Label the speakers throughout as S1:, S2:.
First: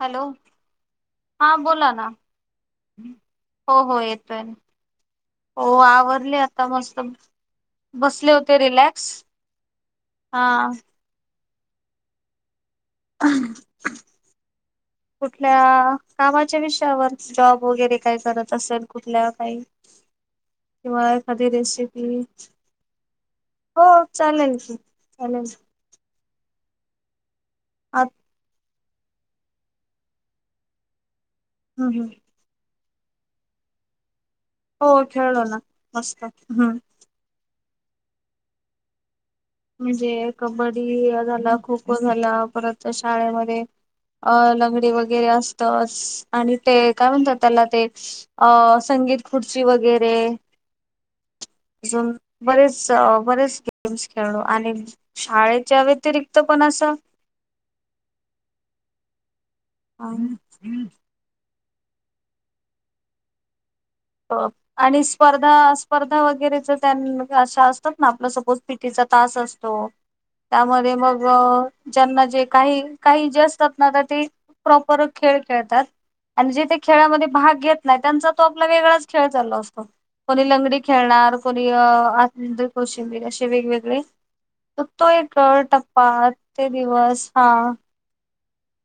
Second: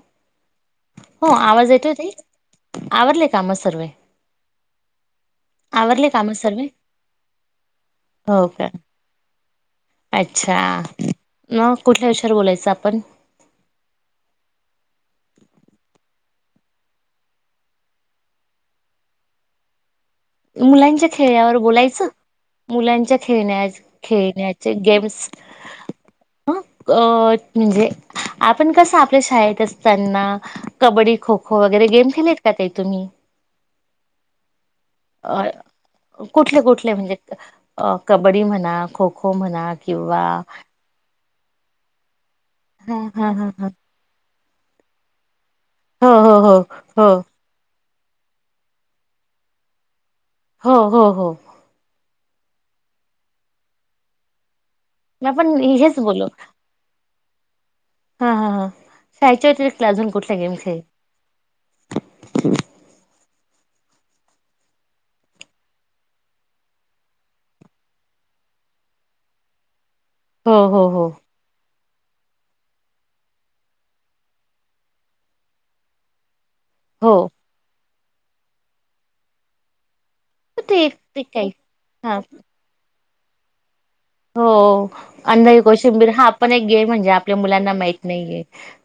S1: Hello
S2: हो
S1: हा
S2: आवाज
S1: बोला
S2: येतोय
S1: ना.
S2: ताई आवरले काम
S1: हो,
S2: सर्वे
S1: हो, येतोय. हो
S2: काम
S1: आवरले
S2: सर्वे
S1: आता मस्त. बसले
S2: हो
S1: होते
S2: का
S1: रिलॅक्स हा
S2: अच्छा मग कुठल्या विषयावर बोलायचं आप
S1: [unintelligible] कुठल्या कामाच्या विषयावर, जॉब वगैरे काय करत असेल कुठल्या, काही किंवा
S2: मुलांच्या
S1: एखादी
S2: खेळ्यावर बोलायचं?
S1: रेसिपी
S2: मुलांच्या खेळण्या,
S1: हो चालेल
S2: खेळण्याचे
S1: की
S2: गेम्स
S1: चालेल
S2: ह अ म्हणजे
S1: आ
S2: पण कस आपल्या शाळेत असताना, कबड्डी खो खो वगैरे गेम खेलेत का ते तुम्ही
S1: हो खेळलो
S2: अ
S1: ना मस्त
S2: कुठले
S1: हम्म
S2: कुठले? म्हणजे कबड्डी म्हणा, खो-खो खो म्हणा किंवा
S1: म्हणजे कबड्डी झाला खो खो झाला, परत
S2: हा हा हा
S1: शाळेमध्ये
S2: हा
S1: अ लंगडी वगैरे
S2: हो
S1: असतच.
S2: हो
S1: आणि ते
S2: हो
S1: काय म्हणतात त्याला ते अ संगीत खुर्ची वगैरे,
S2: हो हो हो हो
S1: अजून बरेच बरेच गेम्स खेळलो. आणि
S2: आपण
S1: शाळेच्या
S2: हेच बोलू
S1: व्यतिरिक्त पण असं
S2: हा हा. शाळेच्या व्यतिरिक्त अजून कुठला गेम खेळल? [inaudible]
S1: आणि स्पर्धा स्पर्धा वगैरे ज अशा असतात ना आप सपोज पीटी तास असतो
S2: हो हो
S1: त्यामध्ये
S2: हो
S1: मग ज्यांना जे काही काही जास्त ना तर, ते प्रॉपर खेळ खेळतात आणि जेथे
S2: हो
S1: खेळामध्ये भाग घेत नाही, त्यांचा तो आपला वेगळाच खेळ चाल असतो. कोणी लंगडी
S2: ते ते
S1: खेळणार,
S2: काही
S1: कोणी
S2: हा
S1: आंदळी कोौशिंबीर, असे वेगवेगळे
S2: हो
S1: त तो
S2: अंधाई
S1: एकर
S2: कोशिंबीर
S1: टप्पा,
S2: हा पण एक
S1: ते
S2: गेम म्हणजे
S1: दिवस
S2: आपल्या
S1: हा
S2: मुलांना माहित नाहीये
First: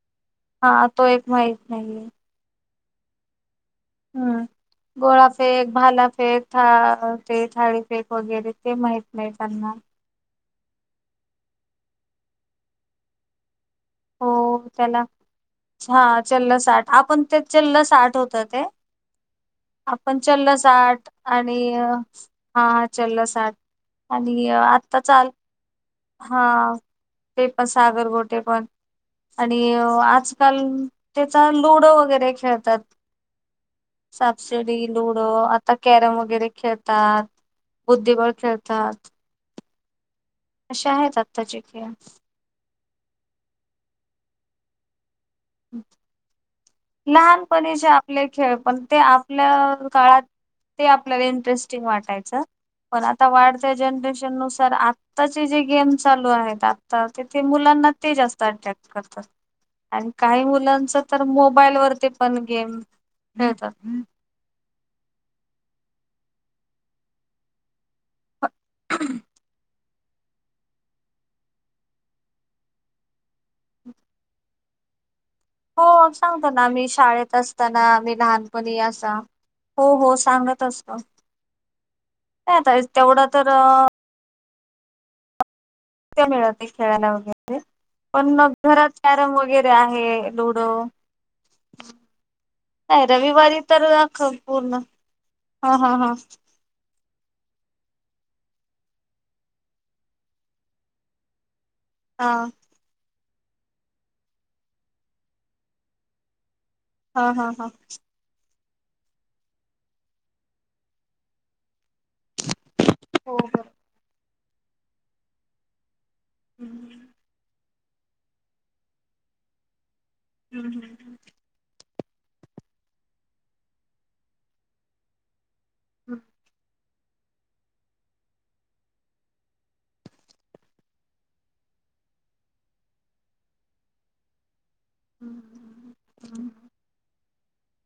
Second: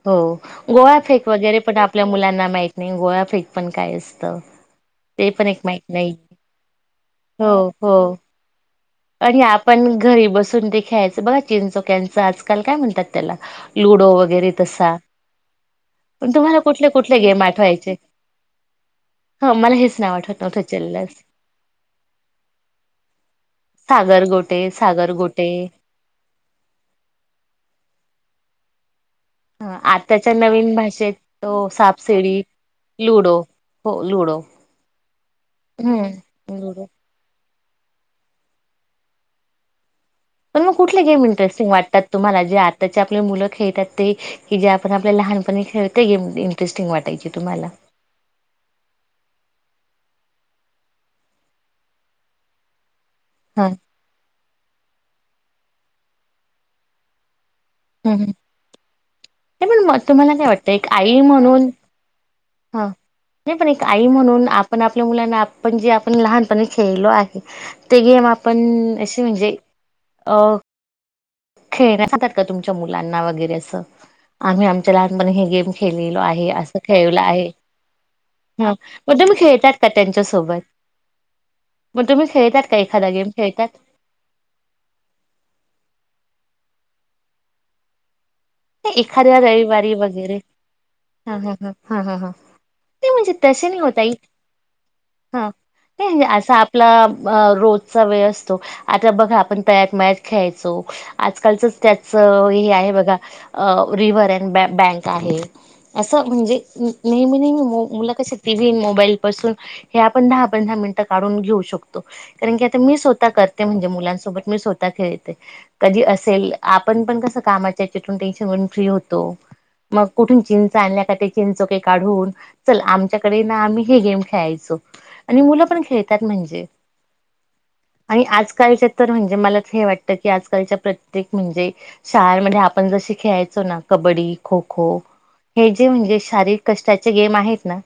S2: हो.
S1: हा तो एक
S2: गोळाफेक
S1: माहित
S2: वगैरे पण
S1: नाहीये.
S2: आपल्या मुलांना माहत नाही. गोळाफेक पण काय असतं? ते पण एक
S1: गोळाफेक,
S2: माहित नाही
S1: भालाफेका, ते
S2: हो हो
S1: थाळीफेक वगैरे. ते माहित नाही
S2: आणि
S1: त्यांना.
S2: आपण घरी बसून ते ख्यायचं बघा चिंचोक्यांचं आजकाल काय म्हणतात त्याला लुडो वगैरे
S1: हो
S2: तसा.
S1: त्याला हा
S2: पण
S1: चल्ल
S2: तुम्हाला कुठले
S1: साठ
S2: कुठले
S1: आपण ते
S2: गेम
S1: चल्ल
S2: आठवायचे
S1: साठ होत ते.
S2: ह मला हेच नाव
S1: आपण
S2: आठवत नव्हतं
S1: चललस आठ
S2: चल्लस
S1: आणि हा चललस आठ.
S2: सागर
S1: आणि
S2: गोटे
S1: आता
S2: सागर
S1: चाल.
S2: गोटे
S1: हा ते पण सागरगोठे पण.
S2: ह
S1: आणि
S2: आताच्या
S1: आजकाल
S2: नवीन भाषेत
S1: त्याचा
S2: तो
S1: लुडो वगैरे
S2: सापसिडी,
S1: खेळतात.
S2: लुडो हो लुडो
S1: सापसिडी लुडो आता कॅरम वगैरे
S2: हम्म लुडो
S1: खेळतात. बुद्धिबळ खेळतात.
S2: पण मग
S1: असे
S2: कुठले
S1: आहेत
S2: गेम
S1: आत्ताचे
S2: इंटरेस्टिंग
S1: खेळ.
S2: वाटतात तुम्हाला जे आताचे आपले मुलं खेळतात ते की जे आपण. लहानपण खेळते गेम इंटरेस्ट.
S1: लहानपणी जे आपले खेळ पण ते आपल्या काळात ते आपल्याला इंटरेस्टिंग वाटायचं.. पण आता
S2: ह
S1: वाढत्या जनरेशन नुसार आत्ताचे जे गेम चालू आहेत आता ते. मुलांना ते
S2: नाही
S1: जास्त अट्रॅक्ट करतात
S2: पण मग
S1: आणि
S2: तुम्हाला
S1: काही
S2: काय
S1: मुलंच तर मो मोबाईल वरती पण.
S2: हा नाही पण
S1: खेळतात.
S2: एक आई म्हणून. आप आपल्या मुलांना आपण जे आपण लहानप खेळलो आहे ते गेम आप पण असे म्हणजे अ. खेळ खातात का तुमच्या मुलांना वगैरे असं आम्ही आमच्याला हे गेम
S1: हो
S2: खेले आहे
S1: सांगतो ना
S2: अस
S1: आम्ही
S2: खेळ
S1: शाळेत
S2: आहेण
S1: असताना आम्ही
S2: खेळात का?
S1: त
S2: त्यांच्यासोबत?
S1: सांगत असत
S2: मग तुम्ही खेळतात का
S1: आता
S2: एखादा
S1: तेवढं
S2: गेम
S1: तर
S2: खेळतात?
S1: मिळते खेळायला वगैरे पण
S2: नाही,
S1: घरात कॅरम
S2: एखाद्या
S1: वगैरे
S2: रविवारी
S1: आहे
S2: वगैरे
S1: लुडो.
S2: हा हा हा हा हा हा.
S1: नाही
S2: नाही म्हणजे
S1: रविवारी
S2: तसे नाही ओ
S1: तर
S2: ताई
S1: पूर्ण
S2: हा असा आपला रोजचा वेळ अस आता बघा आपण तयात मयात खेळायचो आजकालच
S1: हा
S2: त्याचं हे आहे बघा रि्हर अँड ब बँक आहे असं म्हणजे
S1: हा
S2: नेहमी
S1: हा
S2: नाही
S1: हा
S2: ममी मुला कशी. टी व्ही मोबाईल पासून हे आपण दहा पंधरा मिनिटं काढून घेऊ शकतो. कारण की आता मी स्वतः
S1: हो
S2: करते
S1: बर
S2: म्हणजे मुलांसोबत मी स्वतः खेळते कधी असेल आपण पण कस कामाच्याच्यातून टेन्शनून फ्री होतो. मग कुठून चिंच आणण्या चिंनकोके. च आमच्याकडे आम्ही हे गेम खेळाचो आणि मु पण खेळतात म्हणजे आणि आजकालच्या तर म्हणजे मला हे वाटतं की आजकालच्या प्रत्येक म्हणजे शाळमध्ये आपण ज खेलायचो ना कबबडी खो खो हे जे म्हणजे शारीरिक कष्ट चे गेम आहेत ना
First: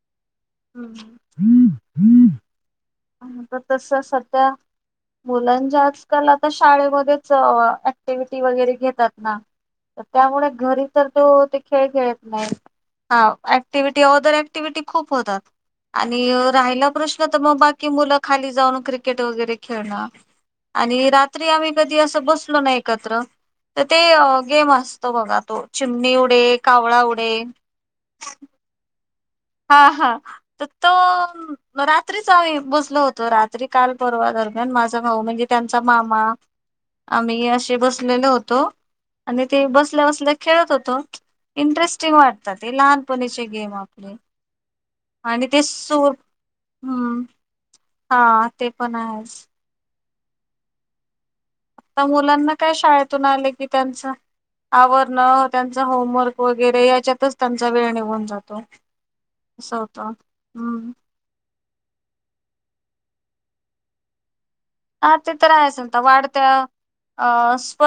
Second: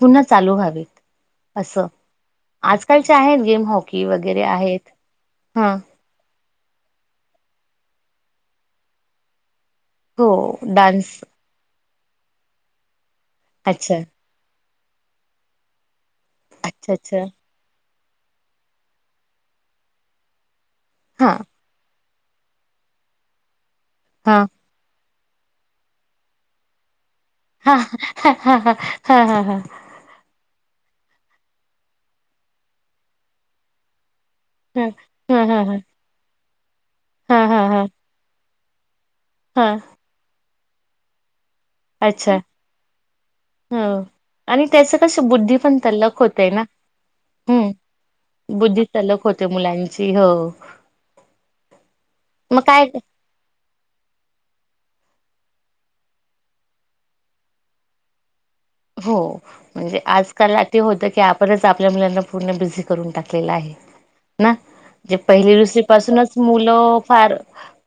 S2: पुन्हा चालू व्हावे असं त्यांचे आहेत
S1: तर
S2: गेम
S1: तस
S2: हॉकी वगैरे
S1: सध्या
S2: आहेत हा.
S1: तर शाळेमध्येच ऍक्टिव्हीटी वगैरे घेतात ना तर
S2: हो
S1: त्यामुळे घरी तर
S2: डान्स
S1: तो ते खेळ खेळत नाही ह
S2: अच्छा
S1: ऍक्टिव्हिटी औदर ऍक्टिव्हटी खूप होतात आणि राहिला
S2: अच्छा अच्छा
S1: प्रश्न तर मग बाकी मुलं खाली जाऊन क्रिकेट वगैरे खेळणं आणि
S2: हा
S1: रात्री आम्ही कधी असं बसलो ना एकत्र तर ते
S2: हा
S1: गेम असत [unintelligible]
S2: हा हा
S1: हा हा तर तो रात्रीच आम्ही बसलो होतो रात्री काल परवाच दरम्यान माझा भाऊ
S2: हा
S1: म्हणजे
S2: हा हा
S1: त्यांचा मामा
S2: हा
S1: आम्ही
S2: हा
S1: असे
S2: हा
S1: बसलेलो होतो आणि ते
S2: हा
S1: बसल्या बसल्या खेळत होतो इंटरेस्टिंग
S2: अच्छा
S1: वाटतात ते लहानपणीचे गेम
S2: हो.
S1: आपले
S2: आणि त्याचं कस
S1: आणि
S2: बुद्धी
S1: ते
S2: पण
S1: सूर
S2: तल्लक होते ना
S1: हम्म हा
S2: हम्
S1: ते
S2: बुद्धी
S1: पण
S2: तल्लख
S1: आहेच
S2: होते मुलांची हो.
S1: आता मुलांना काय शाळेतून आले की त्यांचं आवरण त्यांचा होमवर्क वगैरे याच्यातच त्यांचा वेळ निघून जातो.
S2: हो
S1: असं
S2: म्हणजे
S1: होतं
S2: आजकाल आती
S1: हम्म
S2: होत की आपणच आपल्या मुलांना पूर्ण बिझी करून टाकलेला आहे ना.
S1: हा
S2: जे
S1: ते तर
S2: पहिली
S1: आहेच
S2: दुसरी
S1: आता
S2: पासूनच
S1: वाढत्या
S2: मुलं
S1: अ
S2: फार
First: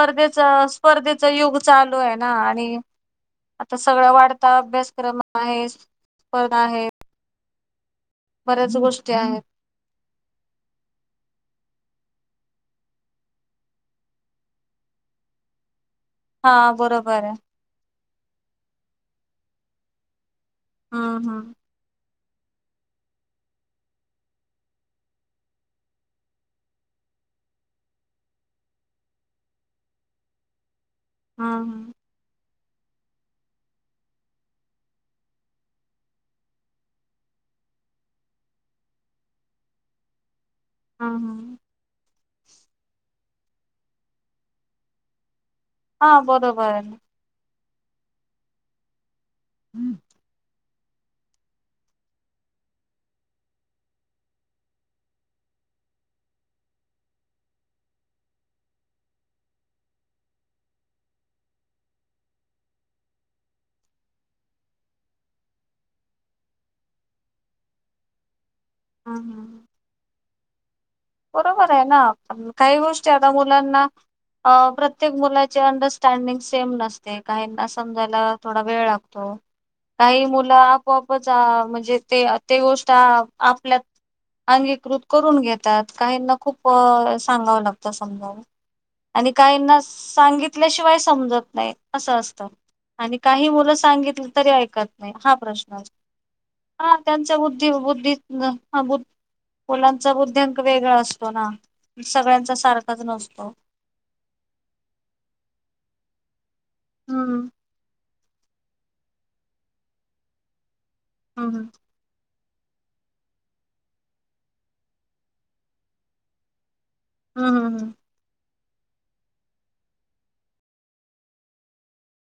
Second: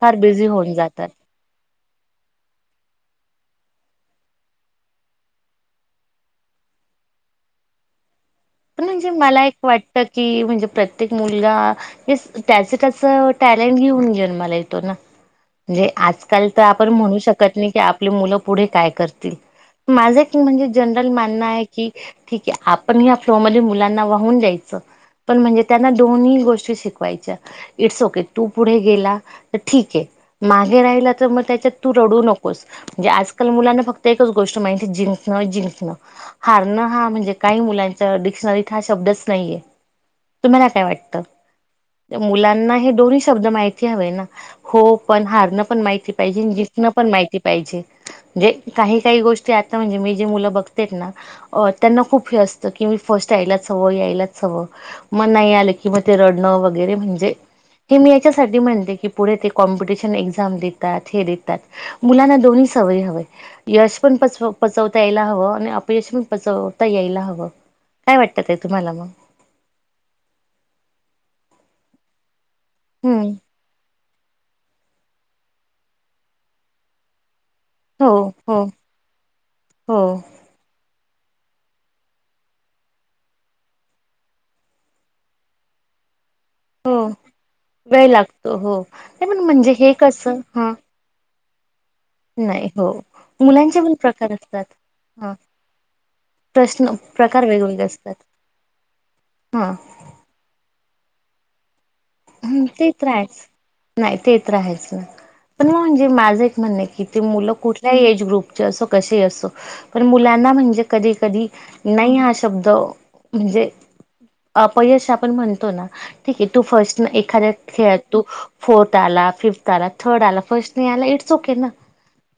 S2: फार बिझी होऊन जातात
S1: स्पर्धेच युग चालू आहे. ना आणि आता सगळा वाढता अभ्यासक्रम आहे स्पर्धा आहे. बऱ्याच
S2: पण म्हणजे
S1: गोष्टी आहेत.
S2: मला एक वाटत की म्हणजे प्रत्येक मुलगा त्याच त्याच टॅलेंट घेऊन जन्माला येतो ना म्हणजे आजकाल तर
S1: हा
S2: आपण म्हणू
S1: बरोबर आहे
S2: शकत नाही की आपली मुलं पुढे काय करतील माझे म्हणजे जनरल
S1: हम्म
S2: मानणं
S1: हम्म
S2: आहे की ठीक आहे आपण या फ्लोमध्ये मुलांना वाहून द्यायचं पण म्हणजे त्यांना दोन्ही गोष्टी शिकवायच्या इट्स ओके तू पुढे गेला तर ठीक आहे मागे राहिला तर मग त्याच्यात तू
S1: हम्म
S2: रडू नको स म्हणजे आजकाल मुलांना फक्त एकच गोष्ट माहित आहे जीकणं जीकणं हारण हा म्हणजे काही मुलांच्या डिक्शनरीत हा शब्दच नाहीये तुम्हाला काय
S1: हम्म
S2: वाटत.
S1: हम्म हम्म
S2: मुलांना हे दोन्ही शब्द माहिती हवे ना हो पण हारण पण माहीती
S1: हा
S2: पाहिजेे
S1: बरोबर
S2: जिंकण
S1: आहे.
S2: पण माहीती पाहिजे म्हणजे काही काही गोष्टी आता
S1: हम्म
S2: म्हणजे मी जे मुलं बघते ना त्यांना खूप हे असत की मी फर्स्ट यायलाच हवं यायलाच हवं मग नाही आलं की मग ते रडणं वगैरे म्हणजे हे मी याच्यासाठी म्हणते की पुढे ते कॉमपिटिशन एक्झाम देतात हे देतात मुलांना दोन्ही सवय हवय यश पण पचवता यायला हवं आणि अपयश पण पचवता यायला हवं काय वाटतात ताई तुम्हाला मग.
S1: हम्म बरोबर आहे ना प काही गोष्टी आता
S2: हम्म
S1: मुलांना अ प्रत्येक मुलाचे अंडरस्टँडिंग सेम नसते. काहीना
S2: हो
S1: समजायला
S2: हो
S1: थोडा वेळ लागतो
S2: हो
S1: काही मुलं आपोआपच म्हणजे ते ते गोष्ट आपल्यात अंगीकृत करून घेत तात काहीना खूप
S2: हो.
S1: सांगावं लागतं
S2: वेळ
S1: समजायला
S2: लागतो हो
S1: आणि
S2: नाही पण म्हणजे
S1: काहींना
S2: हे कसं
S1: सांगितल्या
S2: हा
S1: शिवाय समजत तच असतं
S2: नाही हो
S1: आणि काही मुलं
S2: मुलांचे पण
S1: सांगितली
S2: प्रकार
S1: तरी
S2: असतात
S1: ऐकत नाही हा प्रश्न अस
S2: प्रश्न
S1: हा त्यांचा
S2: प्रकार
S1: बुद्धी
S2: वेगवेगळे
S1: बुद्धी
S2: असतात हा
S1: मुलांचा बुद्धय़ांक वे वेगळा असतो ना. सगळ्यांचा
S2: ह ते
S1: सारखाच
S2: तर आहेच
S1: नसतो.
S2: नाय ते तर आहेच ना पण म्हणजे मा म्हणणं आहे कि
S1: हम्म
S2: मुल कुठल्या एज ग्रुप असो कसेही असो पण मुलांना म्हणजे कधी कधी
S1: हम्म
S2: नाही हा शब्द शब्द म्हणजे अपयश आपण म्हणतो ना ठीक आहे तू फस्ट एखाद्या
S1: हम्म हम्म हम्म.
S2: खेळात तु फोर्थ आला फिफ्थ आला थर्ड आला फर्स्ट नाही आला इटस ओके ना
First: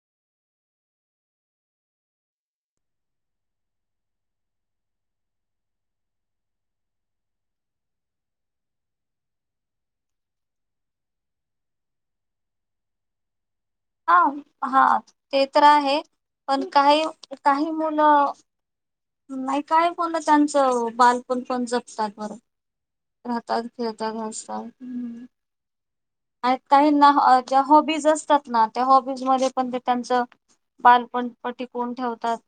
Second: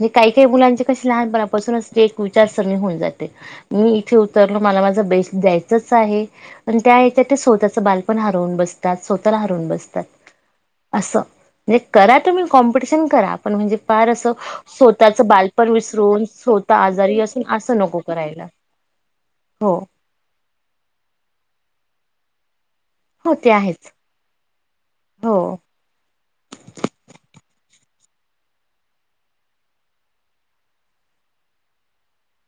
S2: हे काही काही मुलांचे कशी लहानपणापासूनच एक विचारसणी होऊन जाते मी इथे उतरलो म माझा बेसत द्यायचच आहे त्या स्वतःच बाल पण हरवून बसतात स्व तंतर हरुन बसतात अस म्हणे करा तुम्ही कॉम्पिटिशन करा पण म्हणजे फार
S1: हा
S2: असं
S1: हा
S2: स्वतःचं
S1: ते तर
S2: बालपण
S1: आहे.
S2: विसरून
S1: पण
S2: स्वतः
S1: काही
S2: आजारी असून
S1: काही
S2: असं नको
S1: मुलं
S2: करायला. [unintelligible]
S1: नाही
S2: हो
S1: काय फन त्यांचं बालपण जपु साल बर
S2: हो ते
S1: राहतात
S2: आहेच
S1: फिरतात हसतात.
S2: हो.
S1: आणि काही ना ज्या हॉबीज असतात ना त्या हॉबीजमध्येध्ये पण ते त्यांच बालपणप्टी कोण ठेवतात.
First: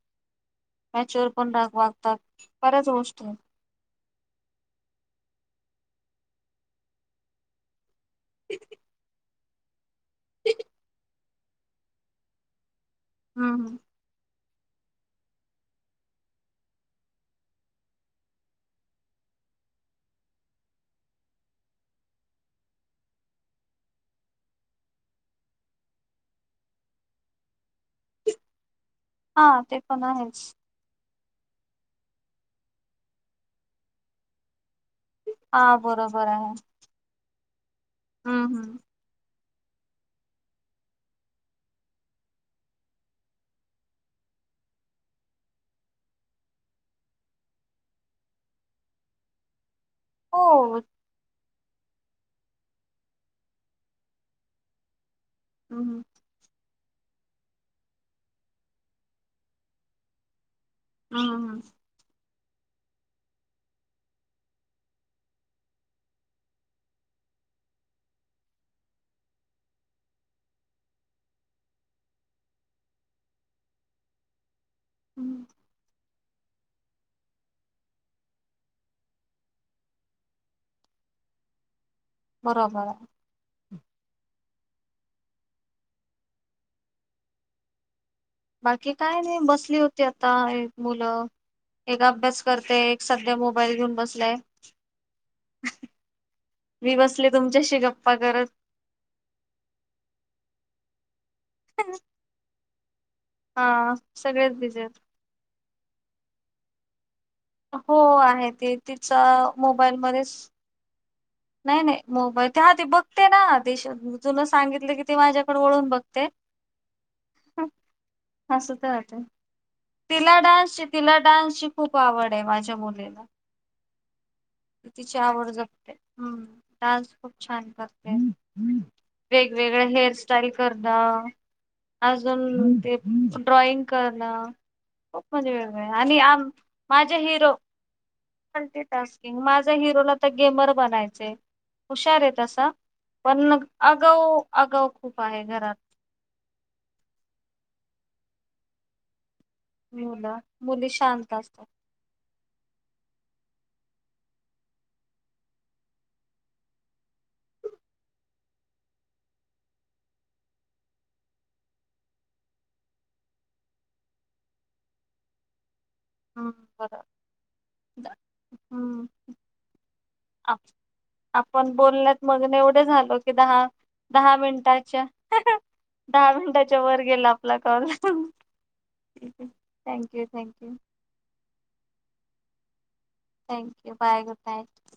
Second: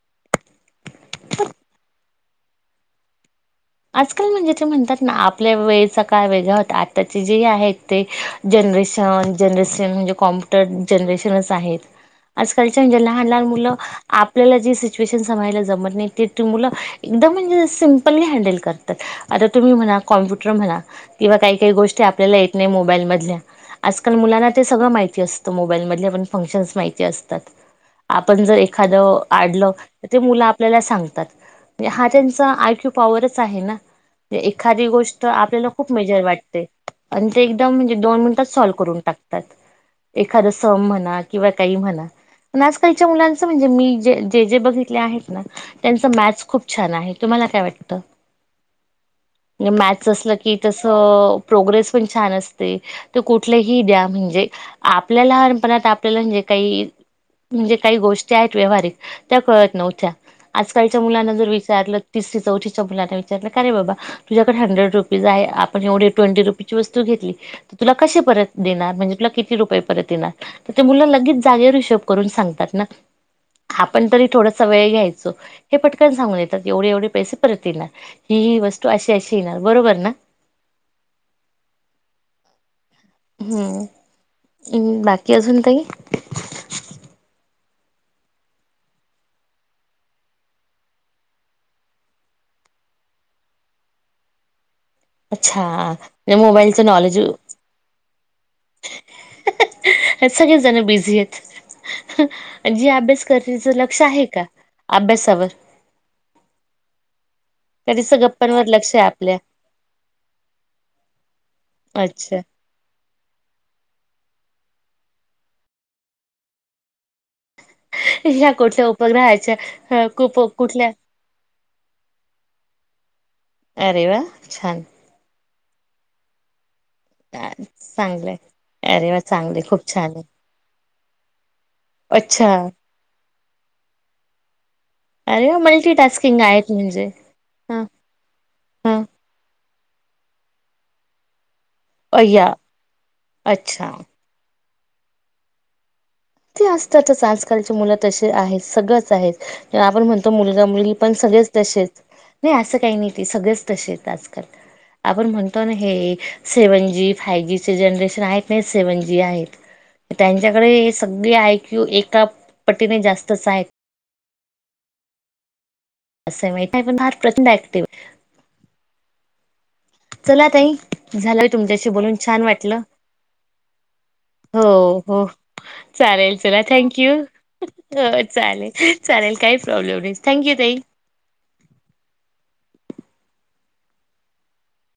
S1: मॅचर पण राग वागतात बऱ्याच गोष्टी
S2: आजकाल म्हणजे ते म्हणतात ना आपल्या वेळेचा काळ वेगळा होता आत्ताची जी आहेत ते जनरेशन जनरेशन म्हणजे कॉम्प्युटर जनरेशनच आहेत आजकाल म्हणजे लहान लहान
S1: हम्म
S2: मुलं
S1: हम्म.
S2: आप आपल्याला जी सिच्युएशन समाळायला जमत नाही. ते ती मुलं एकदम म्हणजे सिमपली हॅडल करतात. आता तुम्ही म्हणाल कॉम्प्युटर म्हणा किंवा काही काही गोष्टी आपल्याला येत नाही मोबाईल मधल्या आजकाल मुलांना ते सगळं माहिती असतं मोबाईल मधले पण. फंक्शन्स माहिती असतात. आपण जर एखाद
S1: हा
S2: आडलं
S1: पण
S2: ते
S1: आहेच
S2: मुलं आपल्याला सांगतात. हा त्यांचा आय क्यू पाॅवरच एखादी गोष्ट आपल्या
S1: हा
S2: खुप मेजर
S1: बरोबर आहे.
S2: वाटते. ते म्हणजे दोन मिनिटात
S1: हम्म
S2: सॉल
S1: हम्म.
S2: करून टाकतात. एखाद सम म्हणा किंवा काही म्हणा. पण आजकालच्या मुलांच म्हणजे मी जे जे बघितले आहेत ना. त्यांच मॅथ खूप छान आहे. तुम्हाला काय वाटतं. मॅथ असल की
S1: हो
S2: तस प्रोग्रेस पण छान असते. तर कुठल्याही द्या म्हणजे आप आपल्या लानपणात
S1: हम्म
S2: आपल्याला जे काही म्हणजे काही गोष्टी आहेत व्यावहारिक त्या कळत नव्हत्या. आजकालच्या मुलांना जर
S1: हम्म
S2: विचारलं तिसरी चौथीच्या मुलांना का रे बाबा तुझ्याकडे हंड्रेड रुपीज आहे. आपण एवढे ट्वेंटी रुपीची वस्तू घेतली. तर तुला कशे परत देणार म्हणजे तुला किती रुपए परत देणार. म्हणजे मूल लागेच जागेवर हिशोब करून सांगतात ना. आपण तरी थोडासा वेळ घ्यायचो.
S1: हम्म
S2: हे पटकन सांगून येतात. एवढे एवढे पैसे परत येणार. ही ही वस्तू अशी अशी आहे ना बरोबर ना.
S1: बरोबर आहे.
S2: हम्म बाकी अजून काही
S1: बाकी काय नाही बसली होती आता. एक मुलं एक अभ्यास करते. एक सध्या मोबाईल घेऊन बसलाय.
S2: अच्छा मोबाईलच नॉलेज
S1: गरज
S2: सगळेच बिझी आहेत. जी अभ्यास करण्याच
S1: हा
S2: लक्ष आहे का?
S1: सगळेच बिझी आहेत.
S2: अभ्यासावर. का
S1: हो
S2: नुसतं
S1: आहे.
S2: गप्पांवर
S1: ते
S2: लक्ष आहे
S1: तिचा
S2: आपल्या?
S1: मोबाईल मध्येच नाही नाही
S2: अच्छा
S1: मोबाईल त्या आधी बघ तेना देश जुन सांगितलं की ती माझ्याकडे वळून बघते.
S2: [inaudible]
S1: असं
S2: कुठल्या
S1: तर वाट
S2: उपग्रहाच्या
S1: तिला
S2: खूप
S1: डान्सची
S2: कुठल्या
S1: तिला डान्सची खूप आवड आहे. माझ्या मुलीला. [unintelligible]
S2: अरे वा छान.
S1: तिची आवड हम्म डान्स खूप
S2: अ,
S1: छान करते.
S2: चांगलंय अरे वा चांगलंय
S1: वेगवेगळ्या
S2: खूप छान
S1: हेअर
S2: आहे.
S1: स्टाईल करन.
S2: अच्छा
S1: अजून ते ड्रॉइंग करणं. खूप
S2: अरे
S1: मजे
S2: वा
S1: वेग आणि
S2: मल्टीटास्किंग
S1: आम
S2: आहेत म्हणजे
S1: माझे हिरो
S2: हा हा
S1: मल्टीटास्किंग माझे हिरोला तर गेमर बनायचे. हुशार आहे
S2: अय्या
S1: तसा. पण
S2: अच्छा
S1: अगाउ अगाऊ खूप आहे घरात.
S2: ते असतातच. आजकालची मुलं तसे आहेत. सगळंच आहेत. आपण म्हणतो
S1: मुलं
S2: मुलगा
S1: मुली
S2: मुलगी पण
S1: शांत
S2: सगळेच
S1: असतात
S2: तसेच नाही असं काही नाही ते. सगळंच तसे आहेत आजकाल. आपण म्हणतो ना हे सेव्हन जी फायव जीचे जनरेशन आहे. ते सेव्हन जी आहे. त्यांच्याकडे हे सगळे आयक्यू एका पटीने जास्तच आहेत.
S1: हम्म
S2: असं माही आहे पण
S1: बरं
S2: फार प्रचंड ऍक्टिव्ह चला
S1: आप
S2: ताई झालं
S1: आपण
S2: तुमच्याशी बोलून
S1: बोलण्यात
S2: छान
S1: मग्न
S2: वाटलं.
S1: एवढं झालो कि दहा दहा
S2: हो
S1: मिनिटाच्या
S2: हो
S1: दहा
S2: चालेल चला
S1: मिनिटाच्या
S2: थँक
S1: वर
S2: यू.
S1: गेला आपला कॉल.
S2: हो चालेल चालेल काही प्रॉब्लेम नाही.
S1: थँक्यू
S2: थँक यू
S1: थँक्यू
S2: ताई. [inaudible]
S1: थँक्यू. Bye good night.